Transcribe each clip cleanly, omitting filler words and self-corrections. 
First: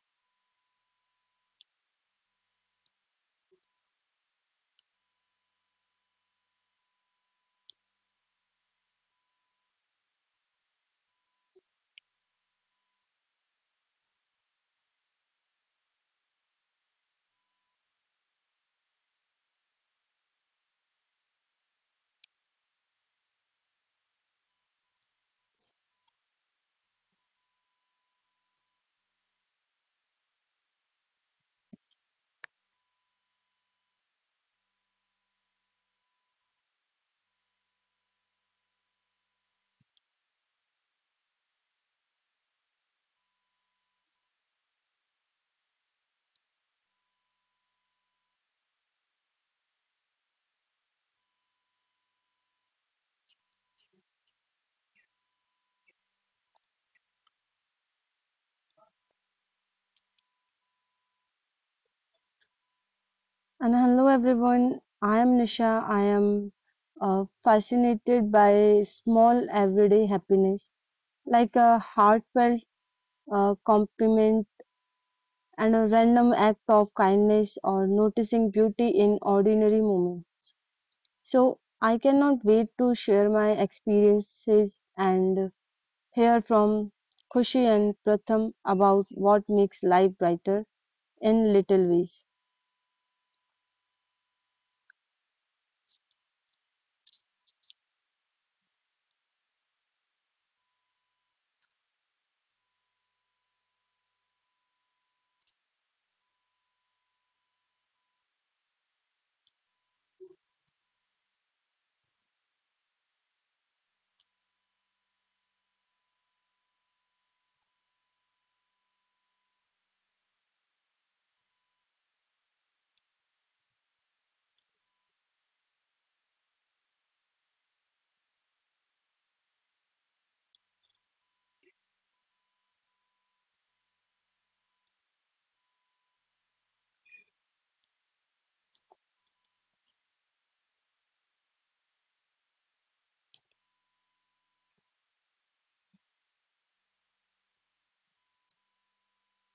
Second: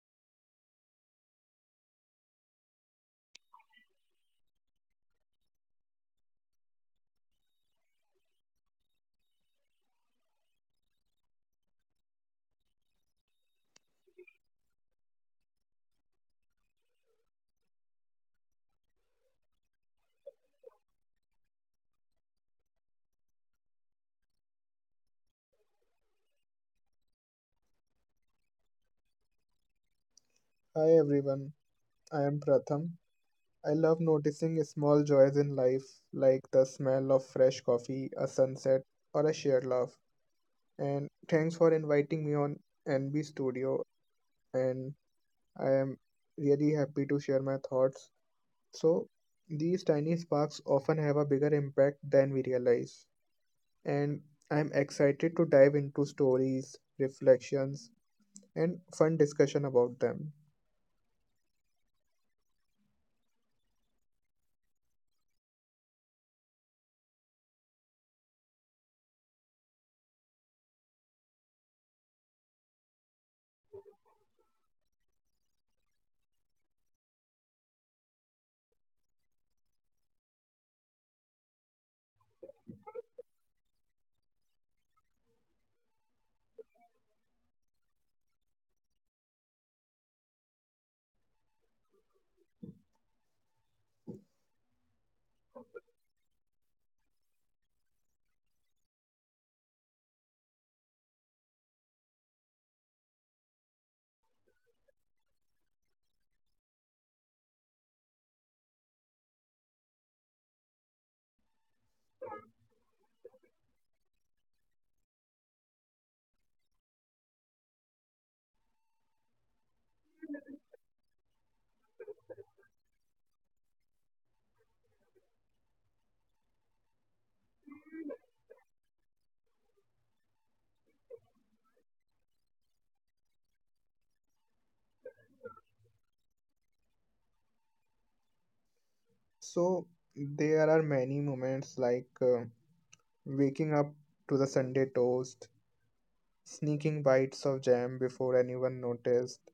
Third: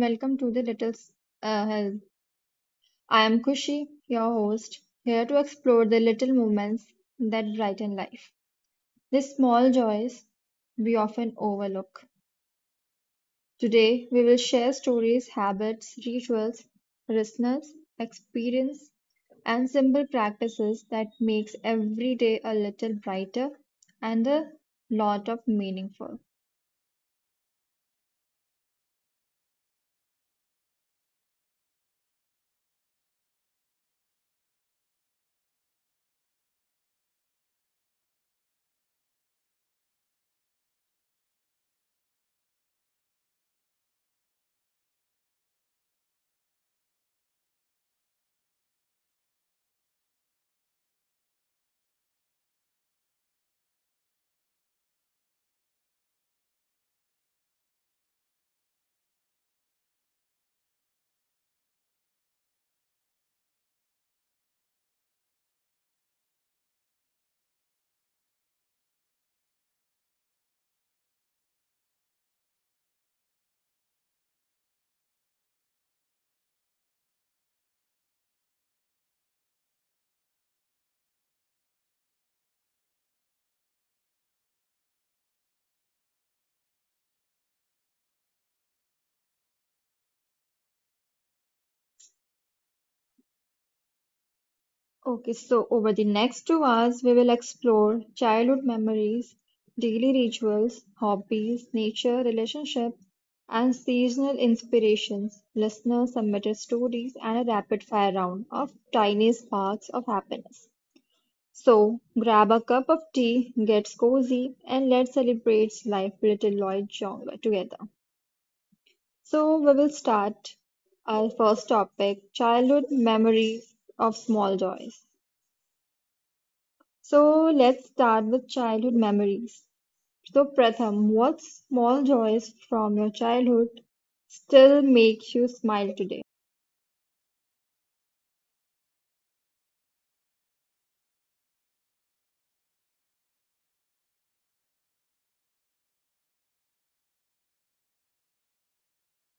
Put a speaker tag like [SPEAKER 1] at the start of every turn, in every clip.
[SPEAKER 1] welcome to the Little S- Health. I am Kushi, your host, here to explore the little moments that brighten life, the small joys we often overlook. Today, we will share stories, habits, rituals, listeners, experience, and simple practices that makes every day a little brighter and a lot of meaningful.
[SPEAKER 2] Hi everyone, I am Pratham. I love noticing small joys in life like the smell of fresh coffee, a sunset, or a shared laugh. And thanks for inviting me on NB Studio, and I am really happy to share my thoughts. So, these tiny sparks often have a bigger impact than we realize. And I am excited to dive into stories, reflections, and fun discussion about them.
[SPEAKER 3] And hello everyone, I am Nisha. I am fascinated by small everyday happiness, like a heartfelt compliment and a random act of kindness or noticing beauty in ordinary moments. So I cannot wait to share my experiences and hear from Khushi and Pratham about what makes life brighter in little ways.
[SPEAKER 1] Okay, so over the next 2 hours, we will explore childhood memories, daily rituals, hobbies, nature, relationships, and seasonal inspirations. Listeners submitted stories and a rapid fire round of tiny sparks of happiness. So grab a cup of tea, get cozy, and let's celebrate life with little Lloyd Jong together. So we will start our first topic, childhood memories of small joys. So let's start with childhood memories. So, Pratham, what small joys from your childhood still make you smile today?
[SPEAKER 2] So, there are many moments like waking up to the Sunday toast, sneaking bites of jam before anyone noticed,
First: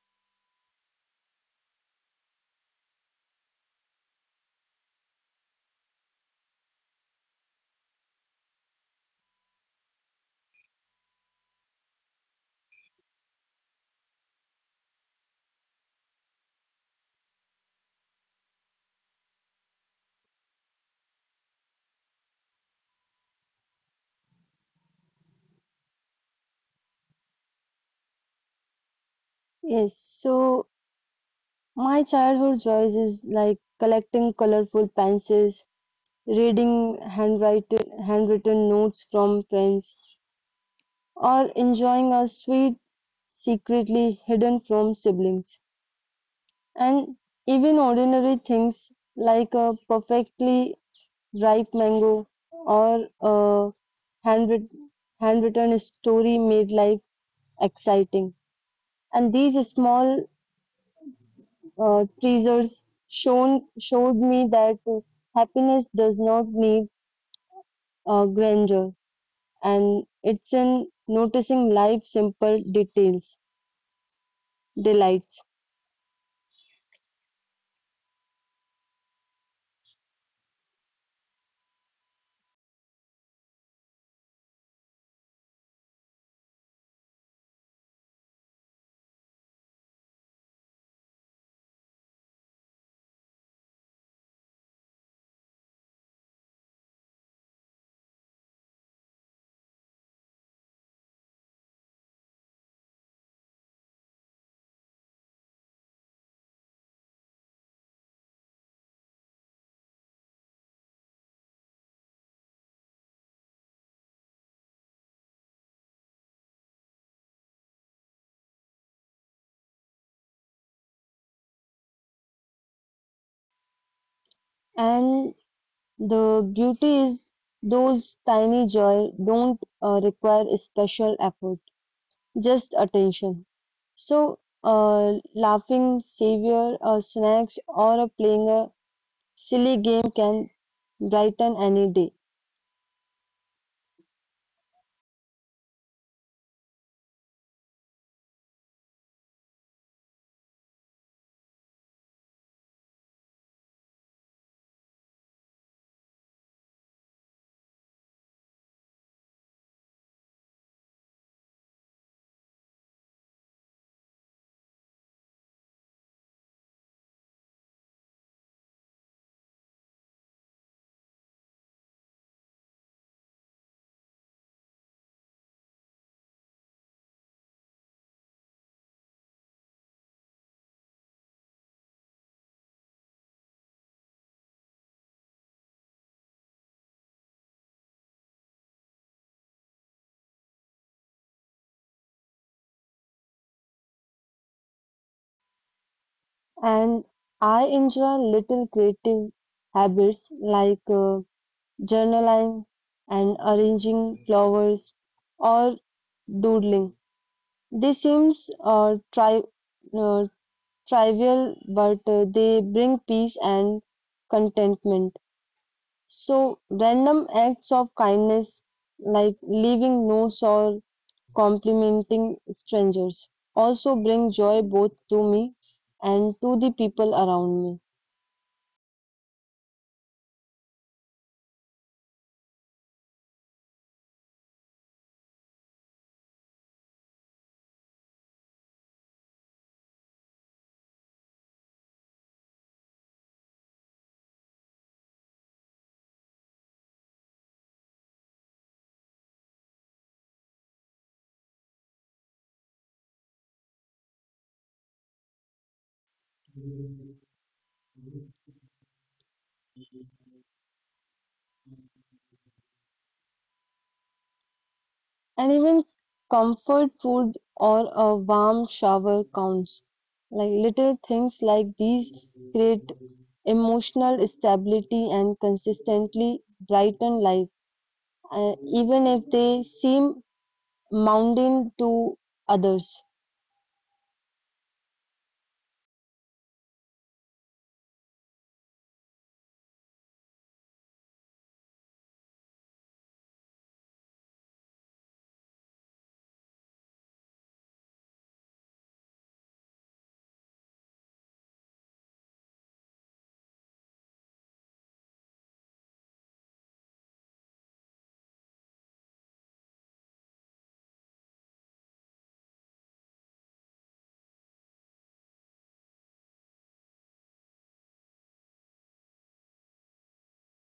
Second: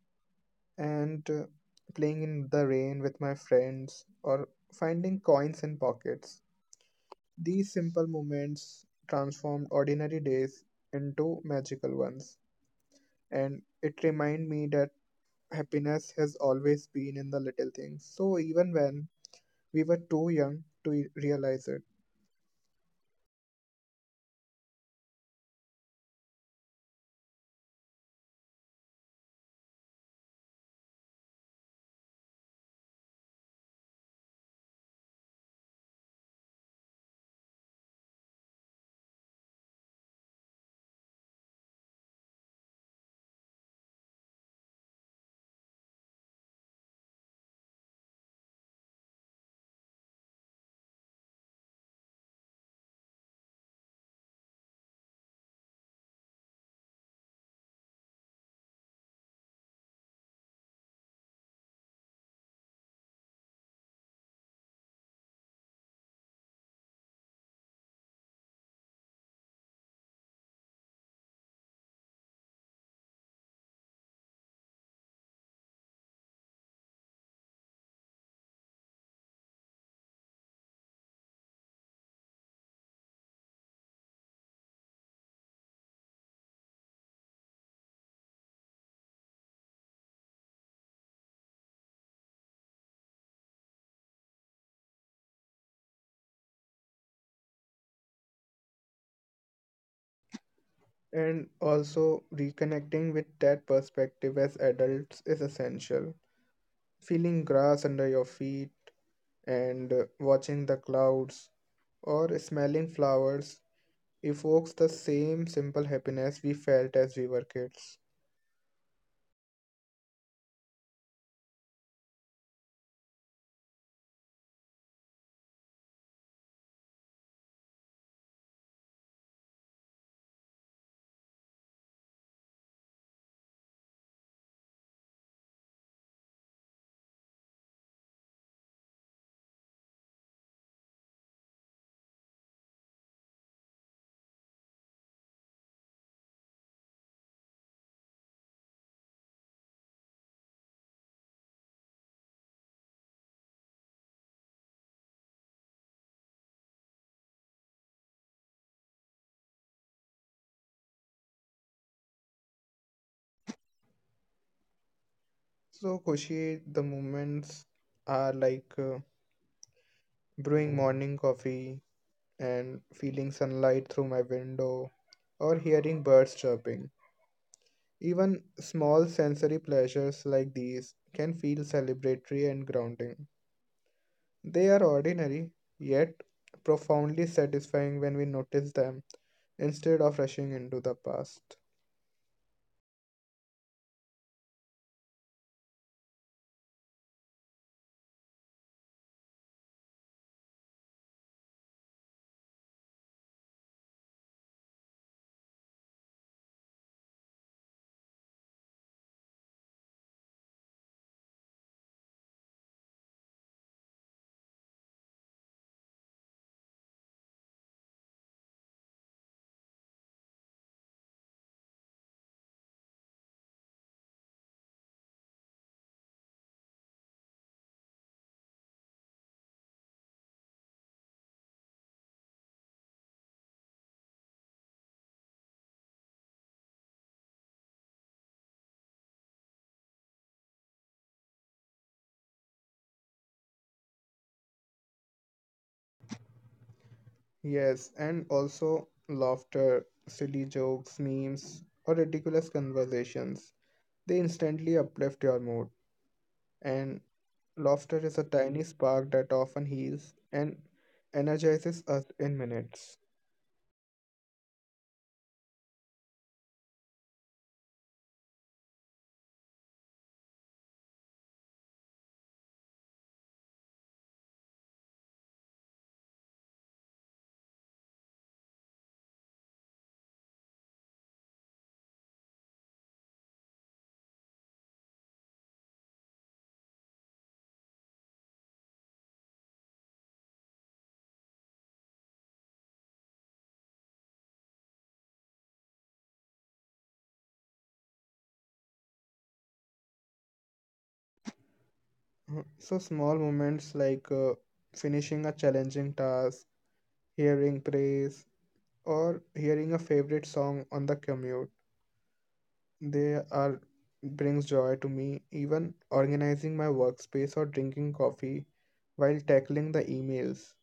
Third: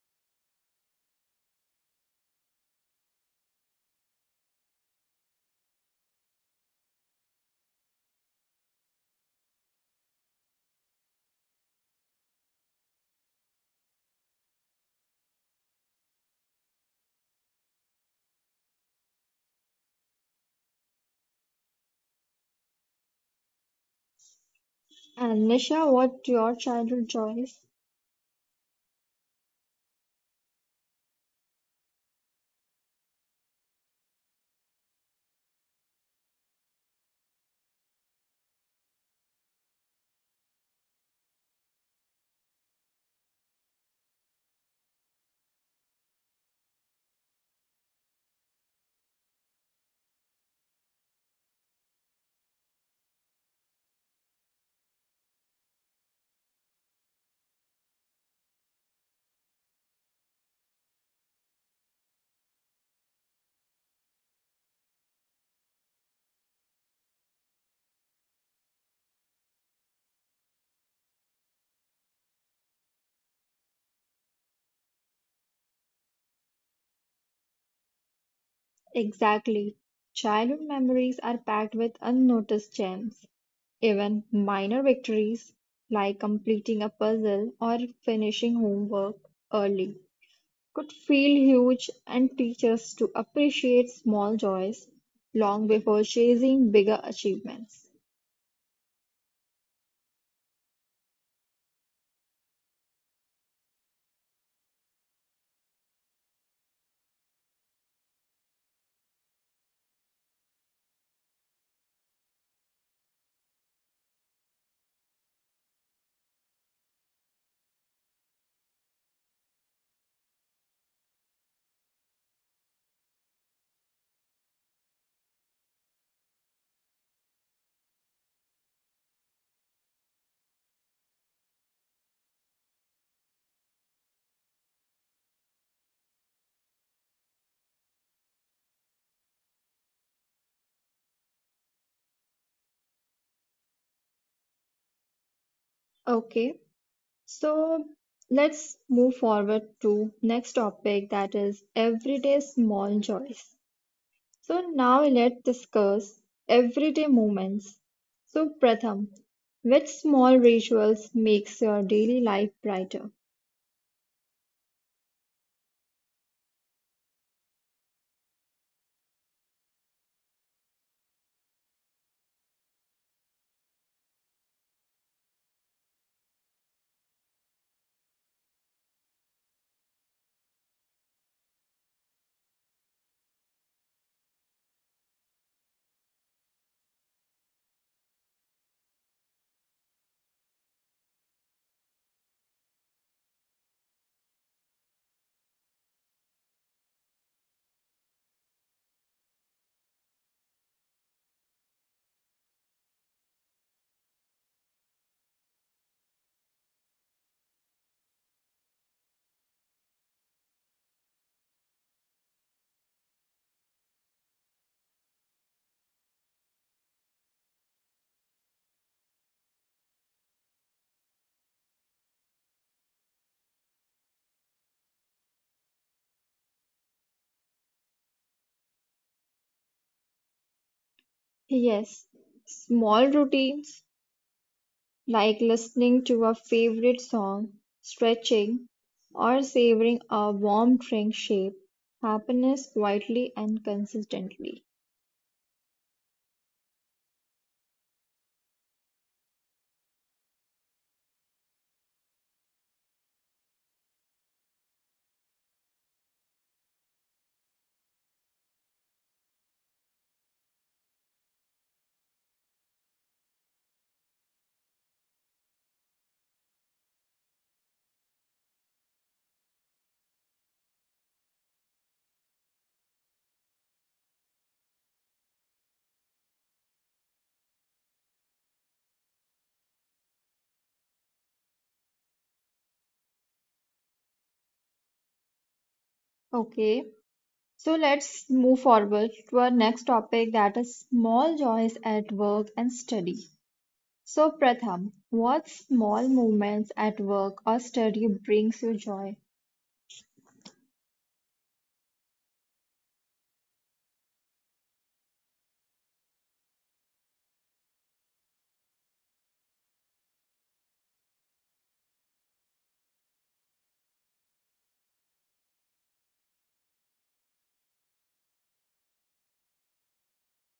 [SPEAKER 2] and playing in the rain with my friends or finding coins in pockets. These simple moments transformed ordinary days into magical ones, and it reminded me that happiness has always been in the little things, so even when we were too young to realize it.
[SPEAKER 1] And Nisha, what your childhood joys?
[SPEAKER 3] Yes, so my childhood joys is like collecting colorful pencils, reading handwritten notes from friends, or enjoying a sweet secretly hidden from siblings. And even ordinary things like a perfectly ripe mango or a handwrit- handwritten story made life exciting. And these small teasers shown showed me that happiness does not need grandeur, and it's in noticing life's simple details, delights,
[SPEAKER 1] Exactly. Childhood memories are packed with unnoticed gems. Even minor victories like completing a puzzle or finishing homework early could feel huge and teach us to appreciate small joys long before chasing bigger achievements.
[SPEAKER 2] And also, reconnecting with that perspective as adults is essential. Feeling grass under your feet and watching the clouds or smelling flowers evokes the same simple happiness we felt as we were kids.
[SPEAKER 3] and the beauty is those tiny joy don't require a special effort, just attention. So, laughing, savior, or snacks, or playing a silly game can brighten any day.
[SPEAKER 1] Okay, so let's move forward to next topic that is everyday small joys. So now let's discuss everyday moments. So Pratham, which small rituals makes your daily life brighter?
[SPEAKER 2] So, Kushi, the moments are like brewing morning coffee and feeling sunlight through my window or hearing birds chirping. Even small sensory pleasures like these can feel celebratory and grounding. They are ordinary, yet profoundly satisfying when we notice them instead of rushing into the past.
[SPEAKER 3] And I enjoy little creative habits like journaling and arranging flowers or doodling. They seems uh, trivial, but they bring peace and contentment. So random acts of kindness like leaving notes or complimenting strangers also bring joy both to me and to the people around me.
[SPEAKER 1] Yes, small routines like listening to a favorite song, stretching, or savoring a warm drink shape happiness quietly and consistently.
[SPEAKER 2] Yes, and also laughter, silly jokes, memes, or ridiculous conversations. They instantly uplift your mood, and laughter is a tiny spark that often heals and energizes us in minutes.
[SPEAKER 3] And even comfort food or a warm shower counts. Like little things like these create emotional stability and consistently brighten life, even if they seem mundane to others.
[SPEAKER 1] Okay, so let's move forward to our next topic that is small joys at work and study. So, Pratham, what small moments at work or study brings you joy?
[SPEAKER 2] Mhm. So small moments like finishing a challenging task, hearing praise, or hearing a favorite song on the commute, they are brings joy to me. Even organizing my workspace or drinking coffee while tackling the emails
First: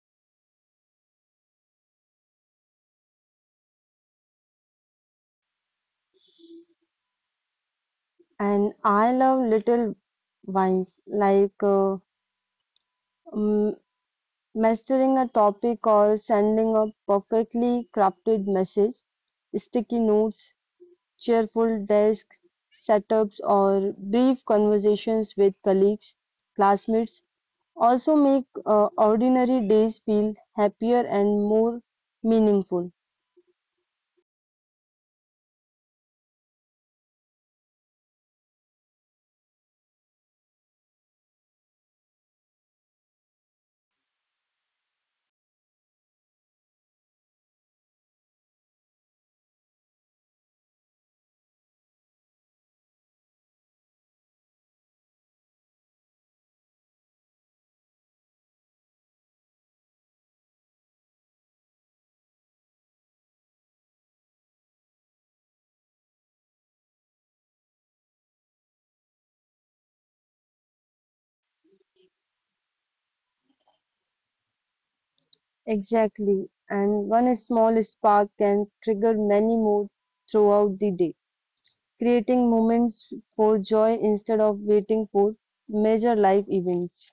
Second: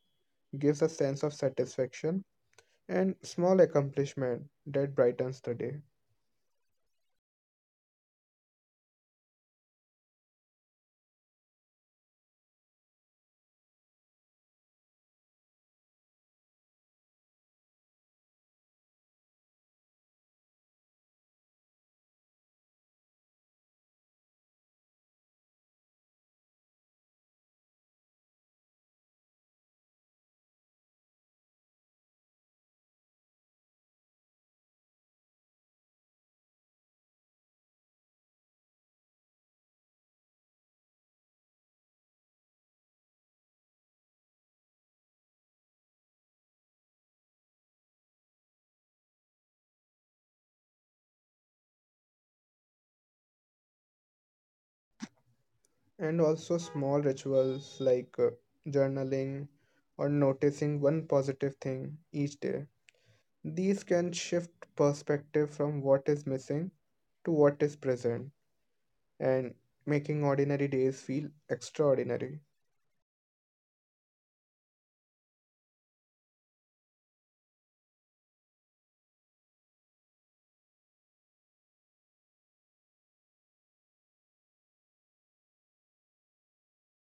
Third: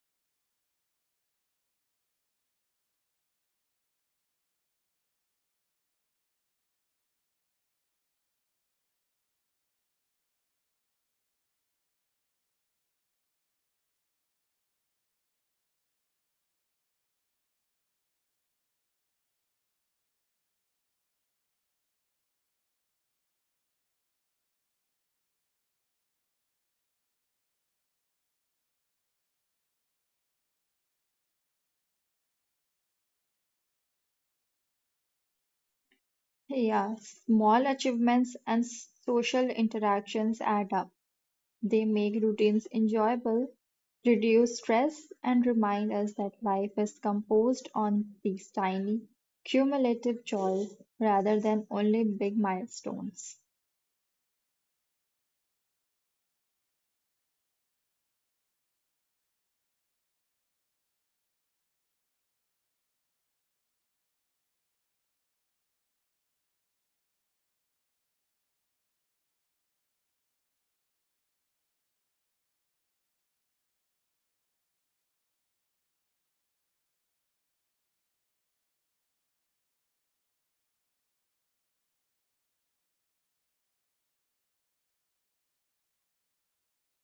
[SPEAKER 2] gives a sense of satisfaction and small accomplishment that brightens the day.
[SPEAKER 3] And I love little wines like mm, mastering a topic or sending a perfectly crafted message, sticky notes, cheerful desk setups or brief conversations with colleagues, classmates also make ordinary days feel happier and more meaningful.
[SPEAKER 1] Yeah, small achievements and social interactions add up. They make routines enjoyable, reduce stress, and remind us that life is composed on these tiny, cumulative joys rather than only big milestones.
[SPEAKER 2] And also small rituals like journaling or noticing one positive thing each day, these can shift perspective from what is missing to what is present and making ordinary days feel extraordinary.
[SPEAKER 3] Exactly. And one small spark can trigger many more throughout the day, creating moments for joy instead of waiting for major life events.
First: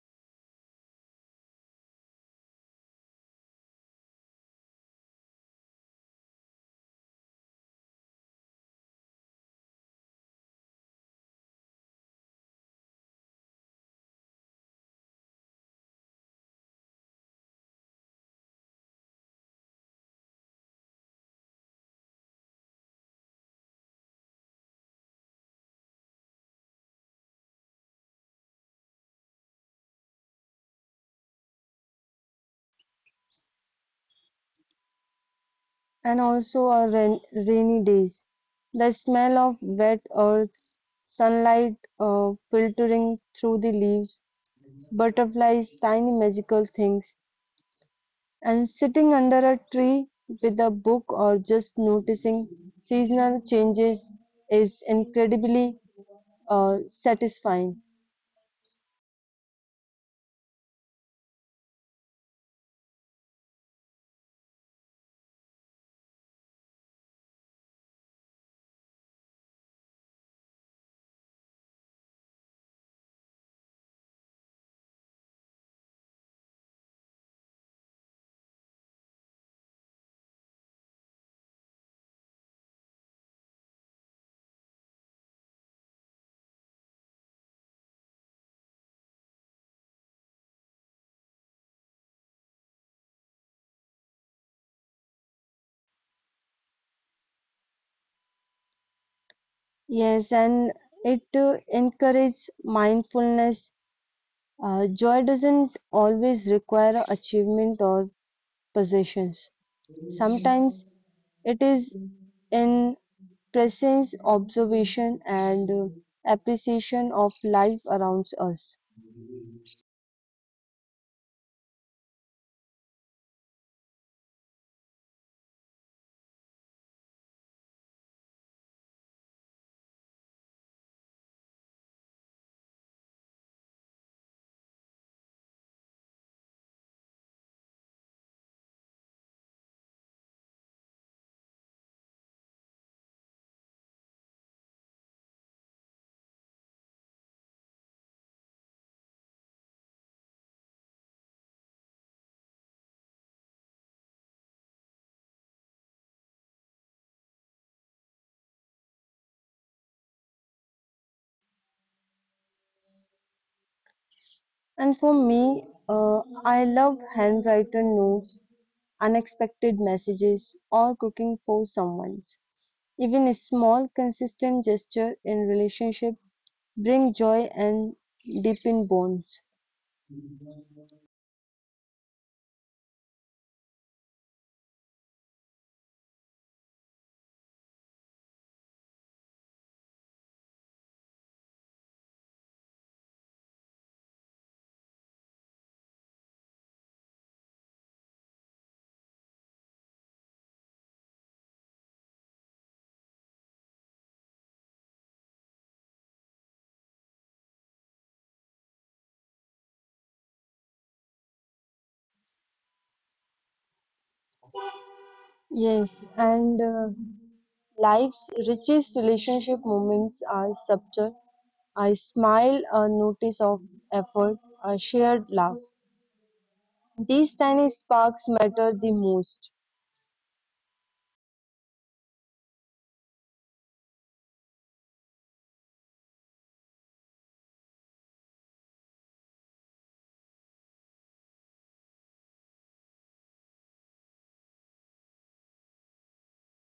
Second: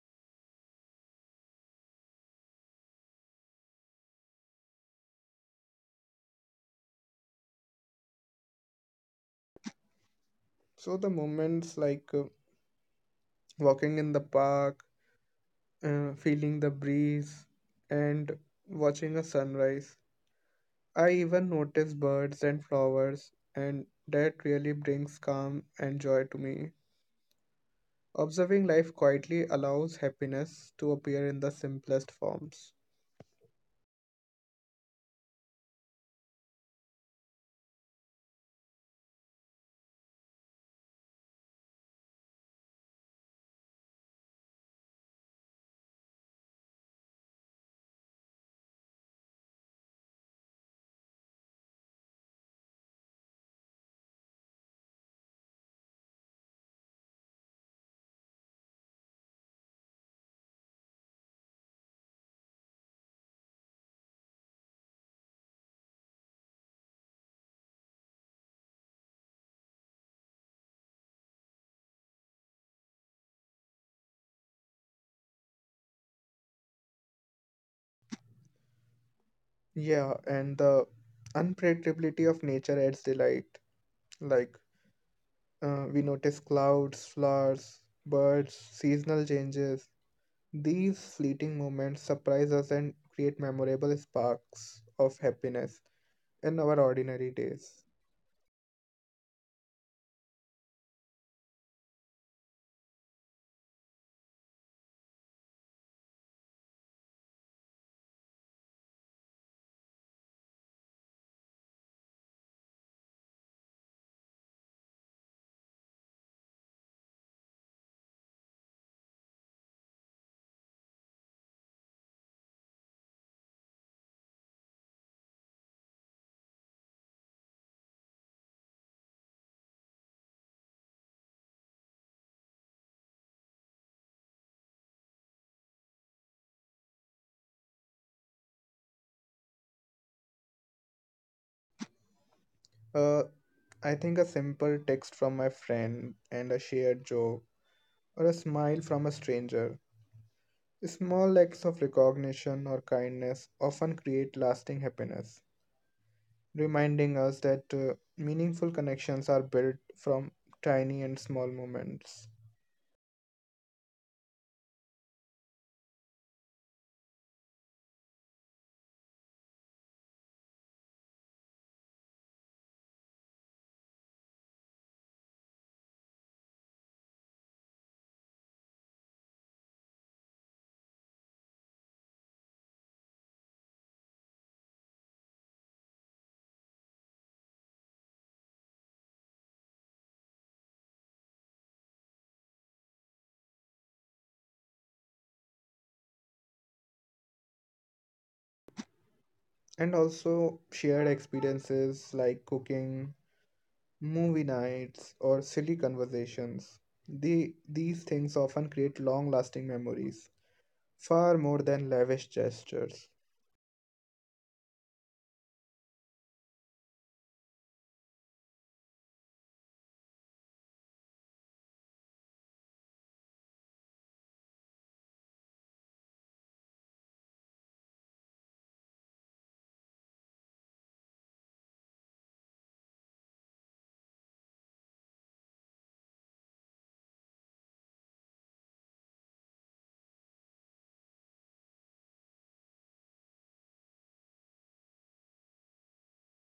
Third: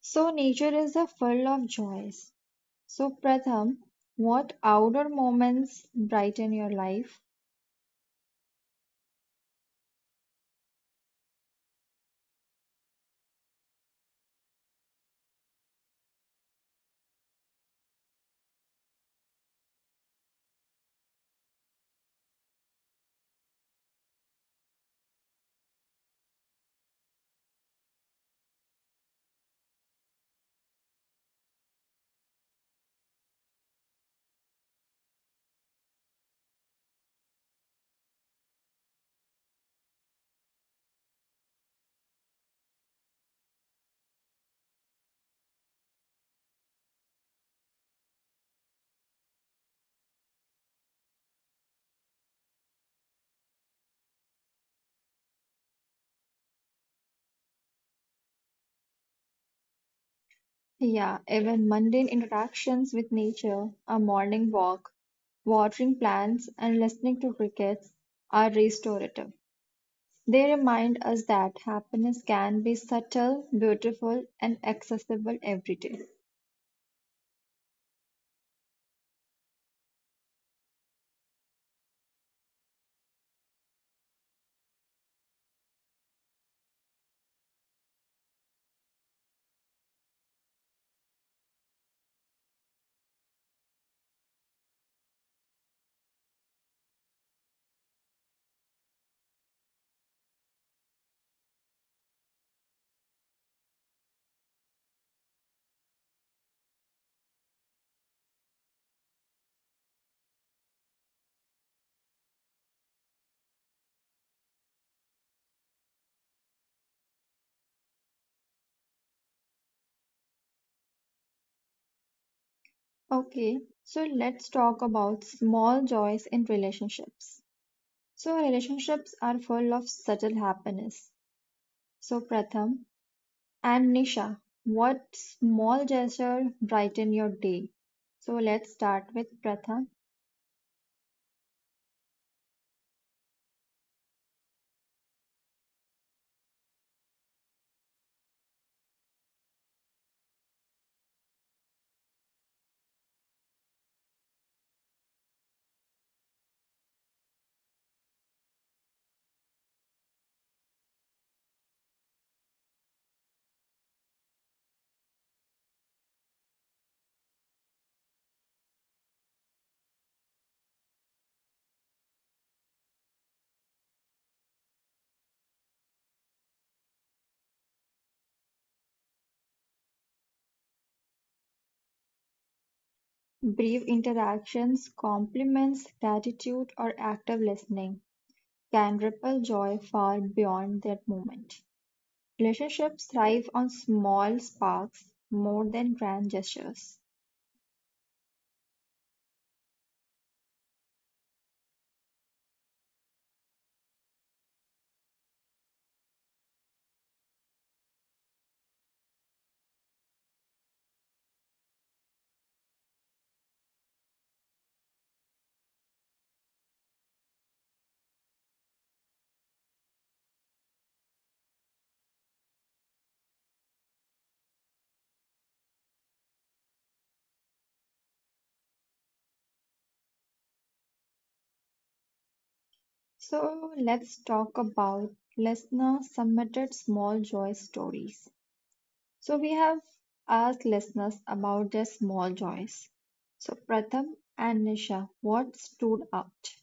[SPEAKER 1] So, nature is a full of joys. So, Pratham, what outdoor moments brighten your life?
[SPEAKER 2] So, the moments like walking in the park, feeling the breeze, and watching a sunrise. I even notice birds and flowers, and that really brings calm and joy to me. Observing life quietly allows happiness to appear in the simplest forms.
[SPEAKER 3] And also our rainy days. The smell of wet earth, sunlight filtering through the leaves, butterflies, tiny magical things, and sitting under a tree with a book or just noticing seasonal changes is incredibly satisfying.
[SPEAKER 1] Yeah, even mundane interactions with nature, a morning walk, watering plants, and listening to crickets are restorative. They remind us that happiness can be subtle, beautiful, and accessible every day.
[SPEAKER 2] Yeah, and the unpredictability of nature adds delight. Like, we notice clouds, flowers, birds, seasonal changes. These fleeting moments surprise us and create memorable sparks of happiness in our ordinary days.
[SPEAKER 3] Yes, and it encourages mindfulness. Joy doesn't always require achievement or possessions. Sometimes it is in presence, observation, and appreciation of life around us.
[SPEAKER 1] Okay, so let's talk about small joys in relationships. So, relationships are full of subtle happiness. So, Pratham and Nisha, what small gesture brighten your day? So, let's start with Pratham.
[SPEAKER 2] Uh, I think a simple text from my friend and a shared joke, or a smile from a stranger. Small acts of recognition or kindness often create lasting happiness, reminding us that meaningful connections are built from tiny and small moments.
[SPEAKER 3] And for me, I love handwritten notes, unexpected messages, or cooking for someone's. Even a small, consistent gesture in relationship bring joy and deepen bonds.
[SPEAKER 1] Brief interactions, compliments, gratitude, or active listening can ripple joy far beyond that moment. Relationships thrive on small sparks more than grand gestures.
[SPEAKER 2] And also shared experiences like cooking, movie nights, or silly conversations. These things often create long lasting memories, far more than lavish gestures.
[SPEAKER 3] Yes, and life's richest relationship moments are subtle. A smile, a notice of effort, a shared laugh. These tiny sparks mattered the most.
[SPEAKER 1] So let's talk about listener submitted small joy stories. So we have asked listeners about their small joys. So Pratham and Nisha, what stood out?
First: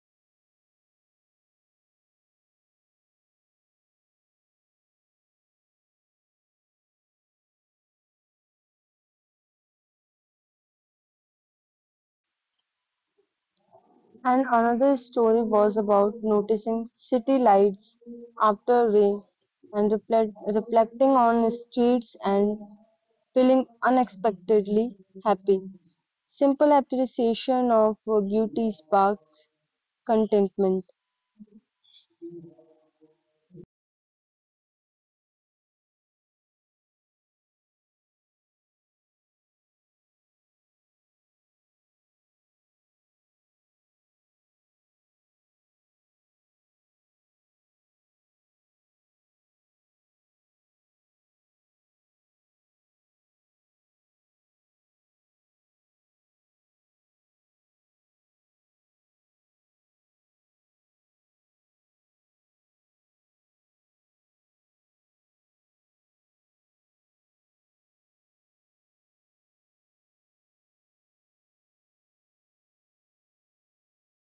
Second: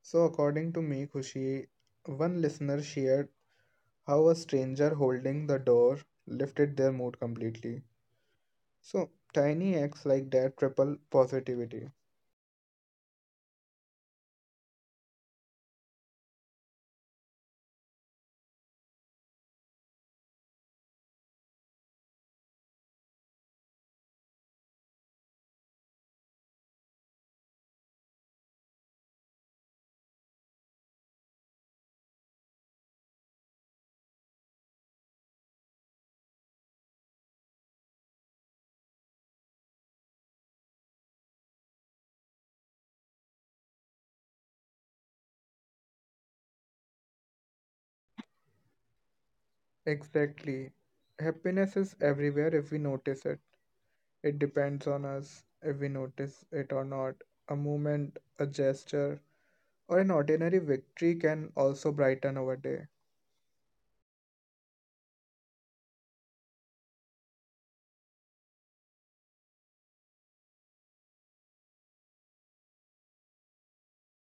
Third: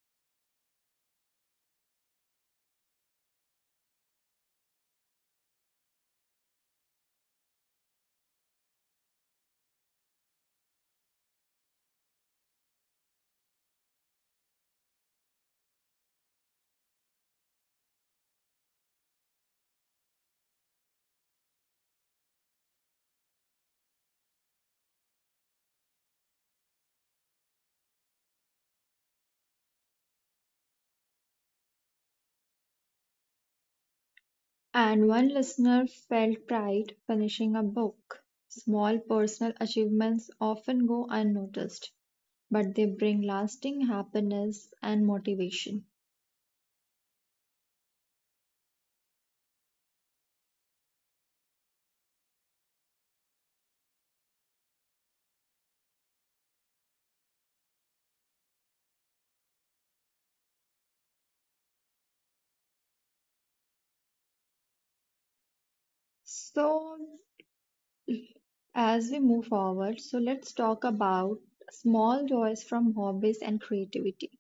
[SPEAKER 2] So, according to me, Kushi, one listener shared how a stranger holding the door lifted their mood completely. So, tiny acts like that triple positivity.
[SPEAKER 3] And another story was about noticing city lights after rain and reflecting on streets and feeling unexpectedly happy. Simple appreciation of beauty sparks contentment.
[SPEAKER 1] And one listener felt pride finishing a book. Small personal achievements often go unnoticed, but they bring lasting happiness and motivation.
[SPEAKER 2] Exactly. Happiness is everywhere if we notice it. It depends on us if we notice it or not. A moment, a gesture, or an ordinary victory can also brighten our day.
[SPEAKER 1] So, as we move forward, so let's talk about small joys from hobbies and creativity.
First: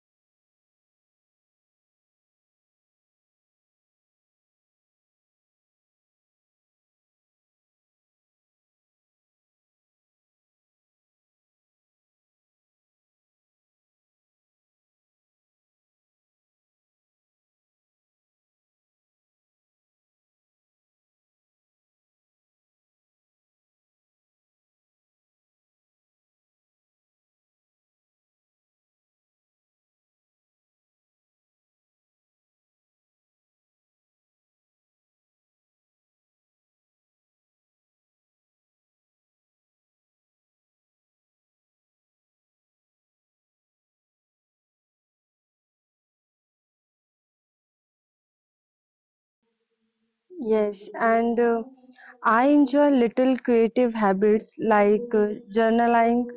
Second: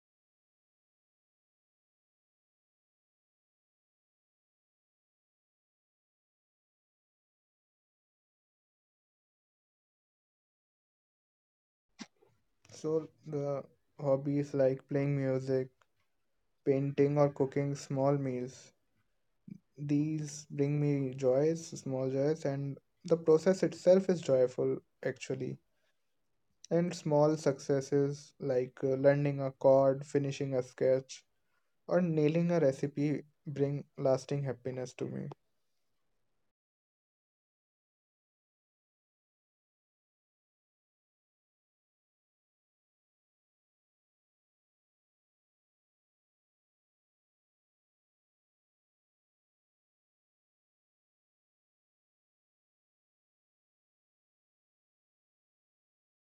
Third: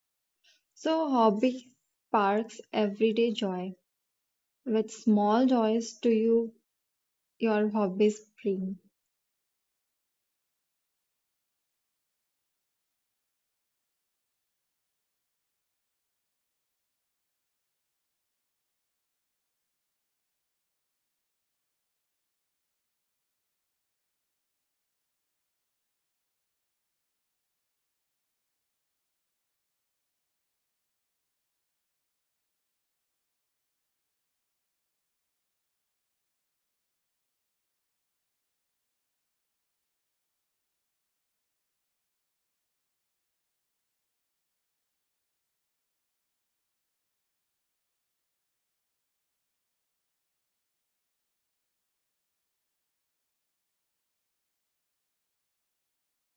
[SPEAKER 1] So, hobby sparks everyday joy. Which small joys do your hobbies bring?
[SPEAKER 2] So, the hobbies like playing music, painting, or cooking small meals, these bring me joys, small joys, and the process itself is joyful actually. And small successes like learning a chord, finishing a sketch, or nailing a recipe bring lasting happiness to me.
[SPEAKER 3] Yes, and I enjoy little creative habits like journaling,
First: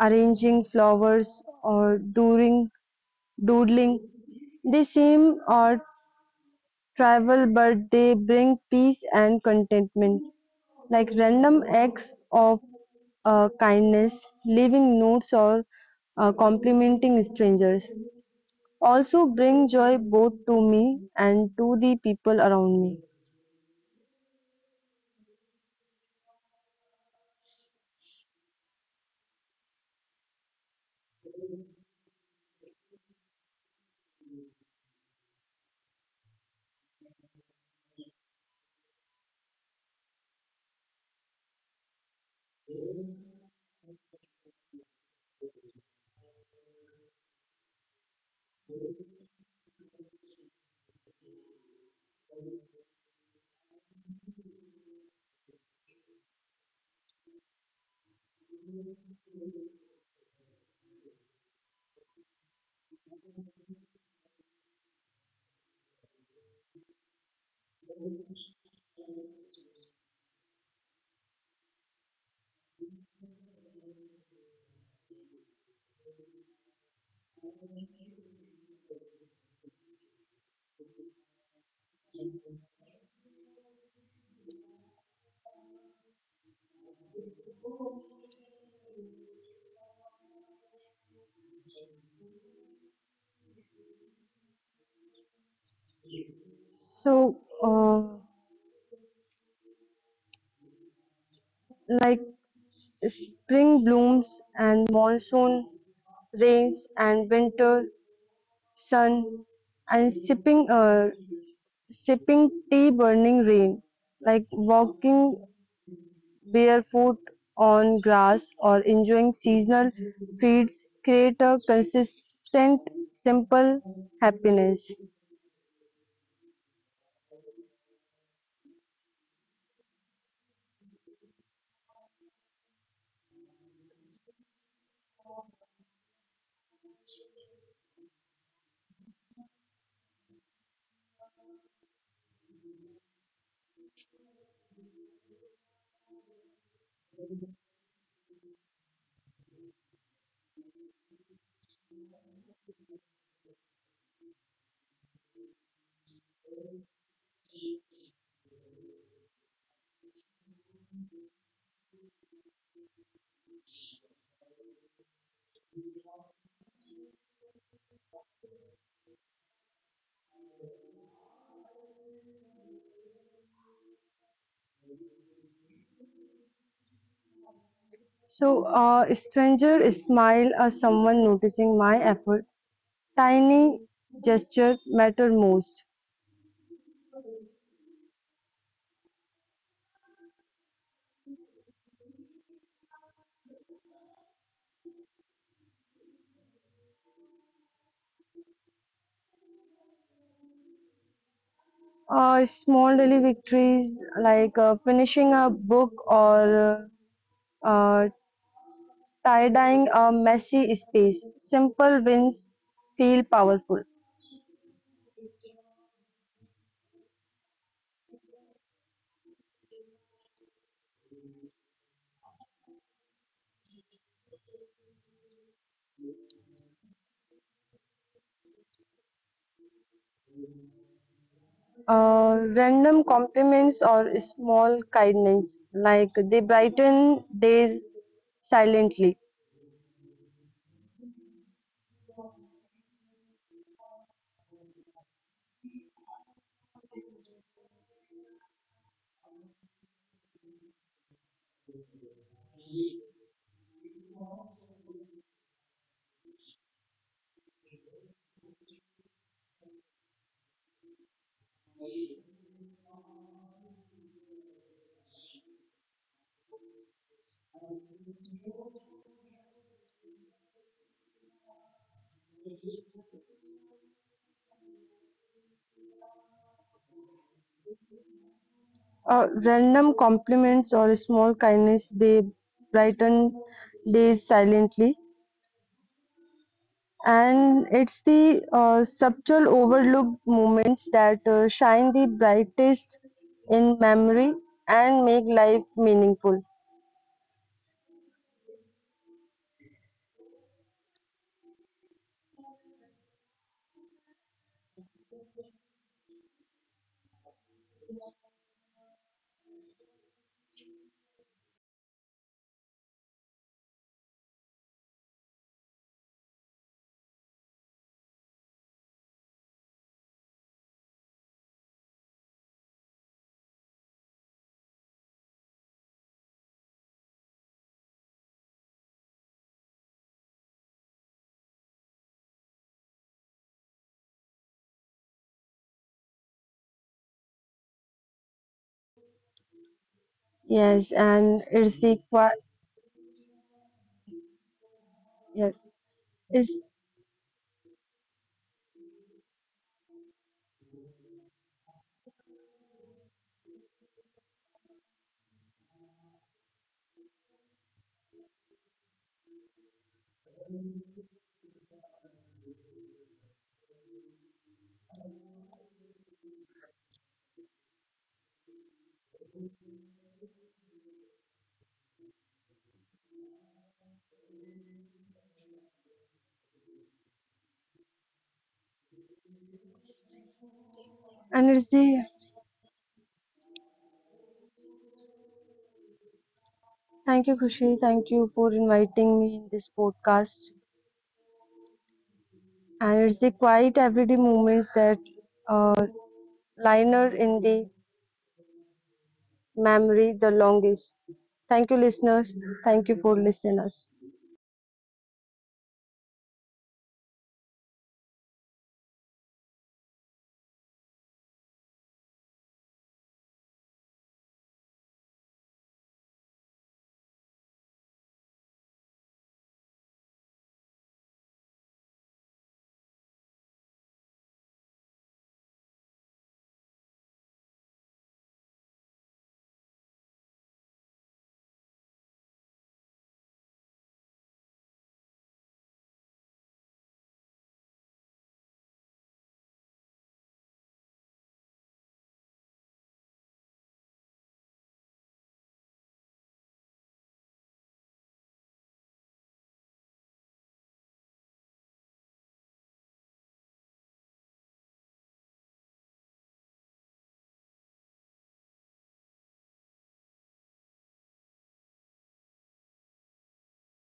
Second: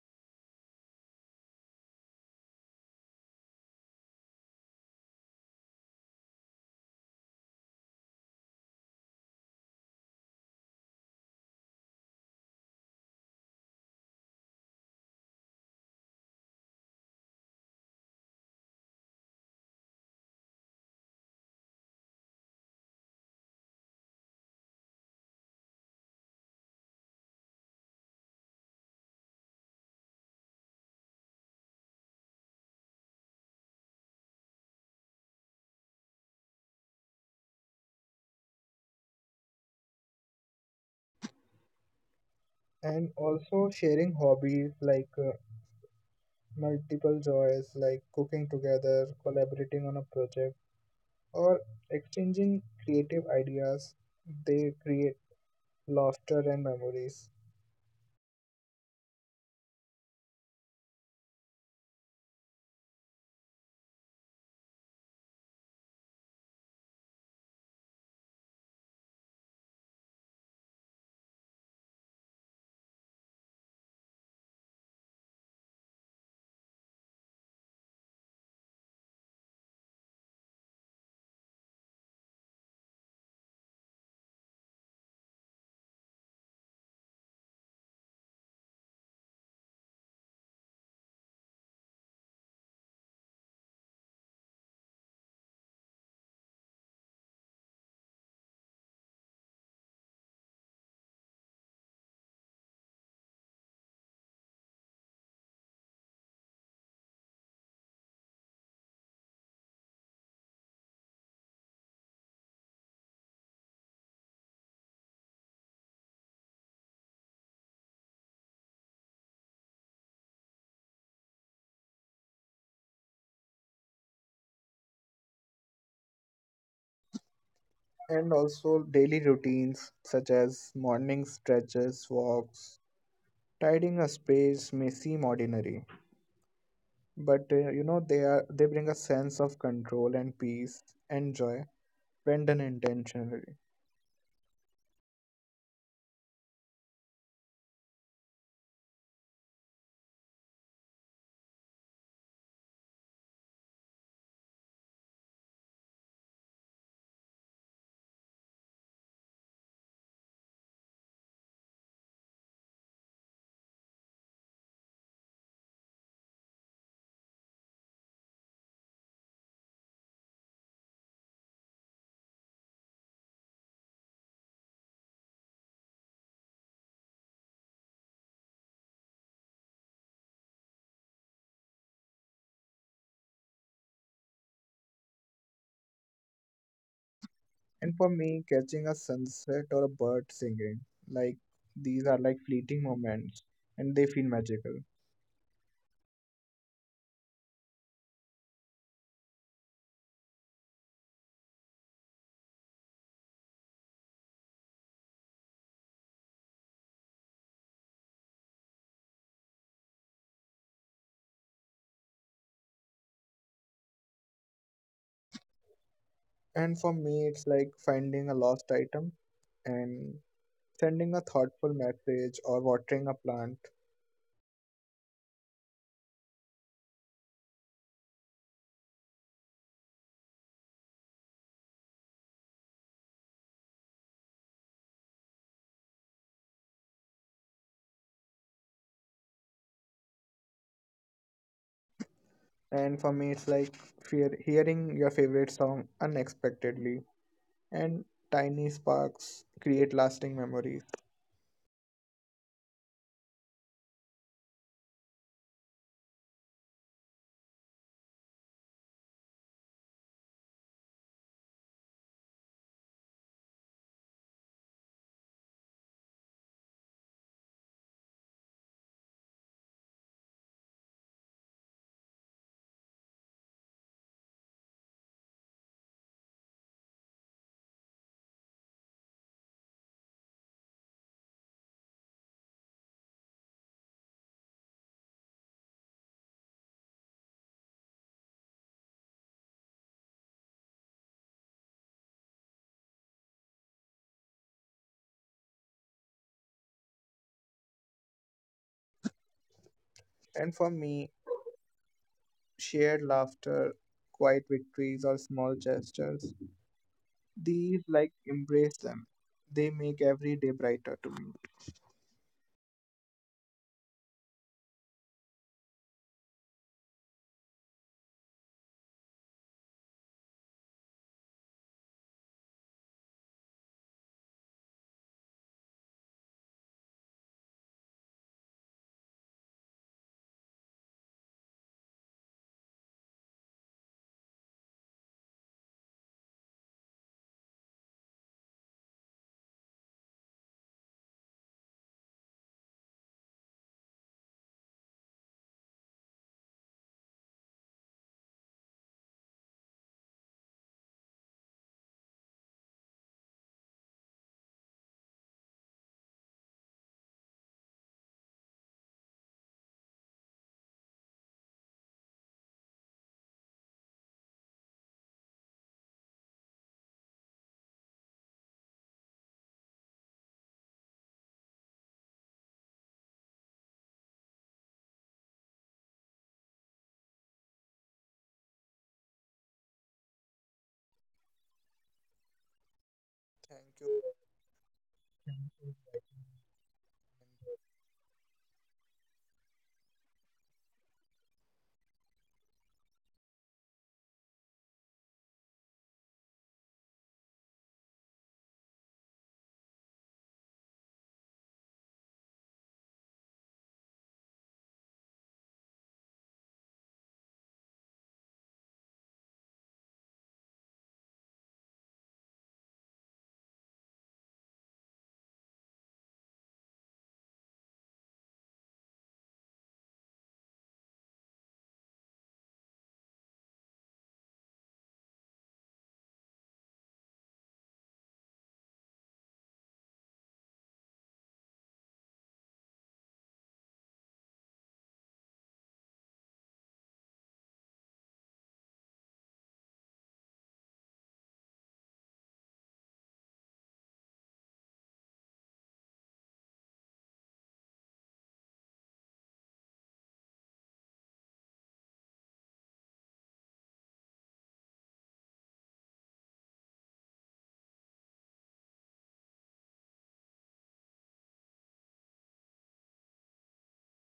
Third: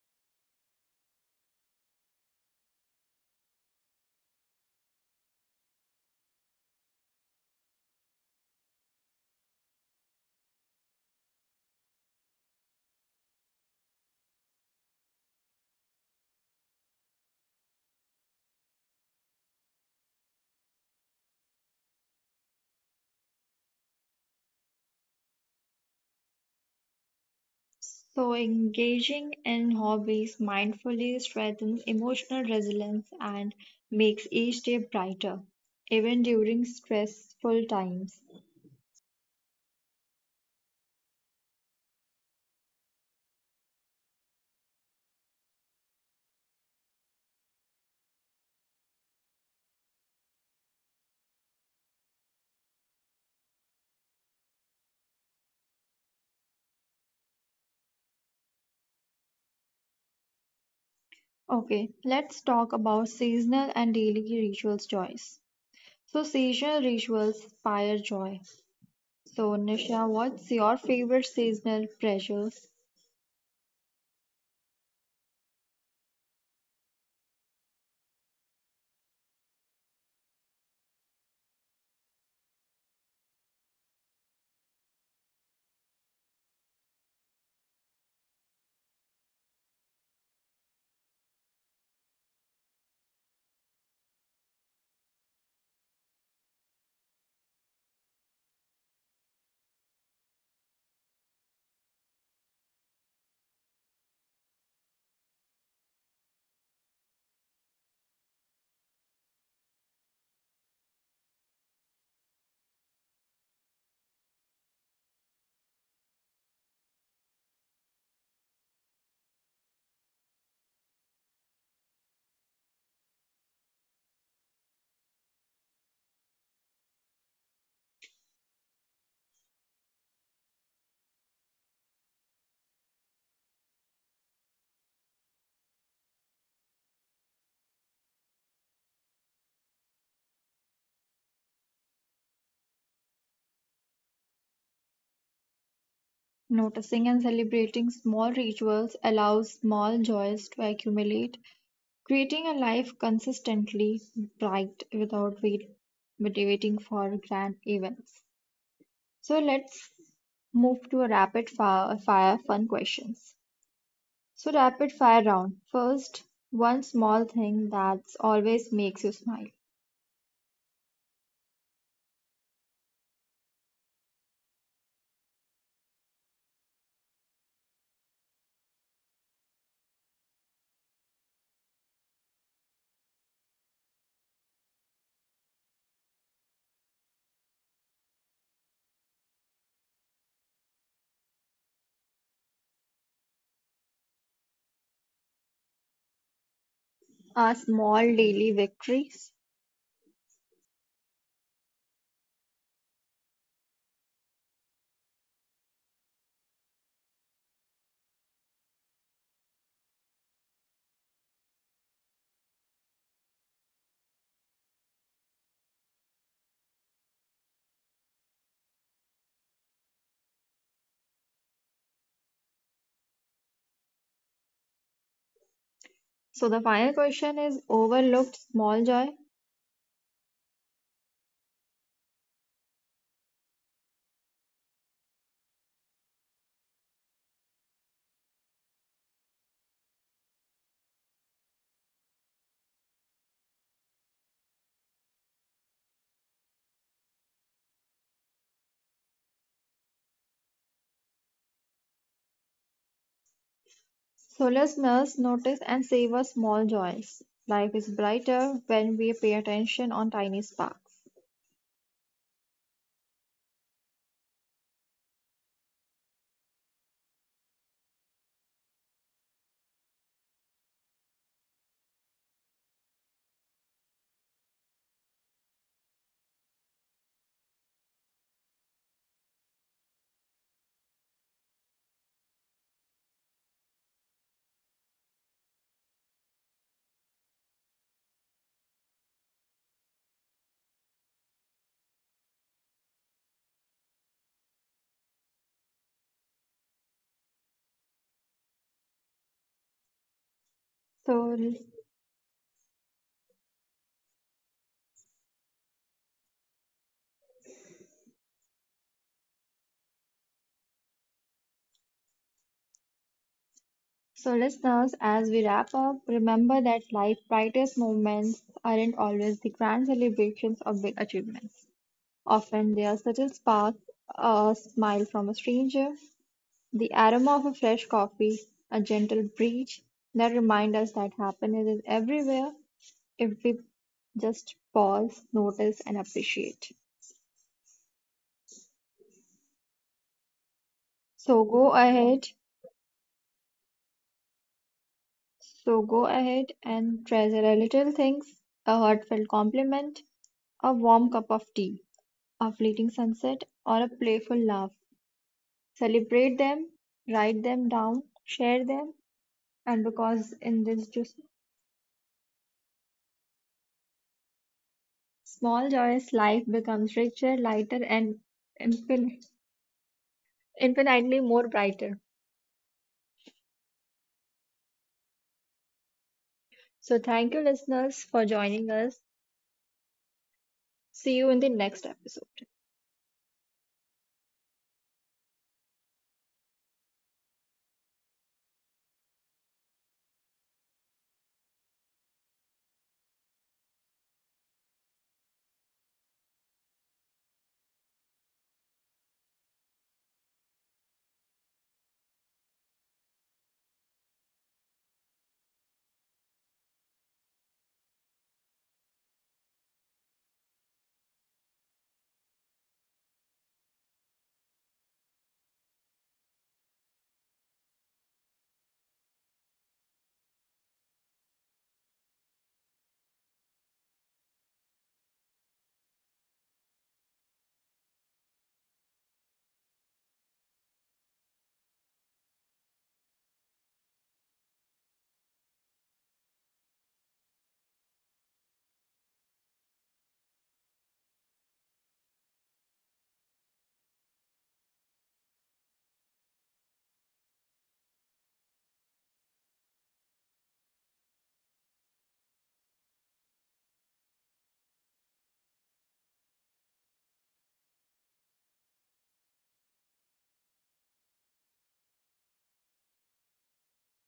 [SPEAKER 3] arranging flowers, or doing doodling. They seem odd, trivial, but they bring peace and contentment, like random acts of kindness, leaving notes, or complimenting strangers. Also, bring joy both to me and to the people around me.
[SPEAKER 1] So, engaging in hobbies mindfully strengthens emotional resilience and makes each day brighter, even during stressful times.
[SPEAKER 2] And also sharing hobbies like multiple joys, like cooking together, collaborating on a project, or exchanging creative ideas, they create laughter and memories.
[SPEAKER 1] Okay, let's talk about seasonal and daily rituals joys. So seasonal rituals inspire joy. So Nisha, what's your favorite seasonal pleasure?
[SPEAKER 3] So, like spring blooms and monsoon rains and winter sun and sipping sipping tea, burning rain, like walking barefoot on grass or enjoying seasonal feeds, create a consistent, simple happiness.
[SPEAKER 2] And also daily routines such as morning stretches, walks, tidying a space may seem ordinary, but they are they bring a sense of control and peace and joy spend intentionally.
[SPEAKER 1] Noticing and celebrating small rituals allows small joys to accumulate, creating a life consistently bright without waiting for grand events. So let's move to a rapid fire fun questions. So rapid fire round. First, one small thing that's always makes you smile.
[SPEAKER 3] So, a stranger smile or someone noticing my effort, tiny gesture matter most.
[SPEAKER 2] And for me, catching a sunset or a bird singing, like these are like fleeting moments and they feel magical.
[SPEAKER 1] Are small daily victories.
[SPEAKER 3] Small daily victories like finishing a book or uh, tie-dyeing a messy space. Simple wins feel powerful.
[SPEAKER 2] And for me, it's like finding a lost item and sending a thoughtful message or watering a plant.
[SPEAKER 1] So the final question is overlooked small joy.
[SPEAKER 3] Random compliments or small kindness, like they brighten days silently.
[SPEAKER 2] And for me, it's like fear, hearing your favorite song unexpectedly. And tiny sparks create lasting memories.
[SPEAKER 1] So listeners, notice and savor small joys. Life is brighter when we pay attention on tiny sparks.
[SPEAKER 3] Random compliments or small kindness, they brighten days silently. And it's the subtle overlooked moments that shine the brightest in memory and make life meaningful.
[SPEAKER 2] And for me,
[SPEAKER 1] So,
[SPEAKER 2] shared laughter, quiet victories, or small gestures, these like embrace them. They make every day brighter to me.
[SPEAKER 1] so listeners, as we wrap up, remember that life's brightest moments aren't always the grand celebrations or big achievements. Often they are subtle sparks, a smile from a stranger, the aroma of a fresh coffee, a gentle breeze that remind us that happiness is everywhere if we just pause, notice, and appreciate.
[SPEAKER 3] Yes,
[SPEAKER 1] So
[SPEAKER 3] and
[SPEAKER 1] go
[SPEAKER 3] it's the
[SPEAKER 1] ahead,
[SPEAKER 3] qua-
[SPEAKER 1] so
[SPEAKER 3] yes,
[SPEAKER 1] go ahead
[SPEAKER 3] it's
[SPEAKER 1] and treasure a little things, a heartfelt compliment, a warm cup of tea, a fleeting sunset, or a playful laugh. Celebrate them, write them down, share them, and because in this just small joyous life becomes richer, lighter, and infin- infinitely more brighter. So, thank you, listeners, for joining us. See you in the
[SPEAKER 3] and
[SPEAKER 1] next
[SPEAKER 3] it's the
[SPEAKER 1] episode.
[SPEAKER 2] Thank you. Thank you.
[SPEAKER 3] Thank you, Khushi. Thank you for inviting me in this podcast. And it's the quiet everyday moments that uh, liner in the memory the longest. Thank you, listeners. Thank you for listeners.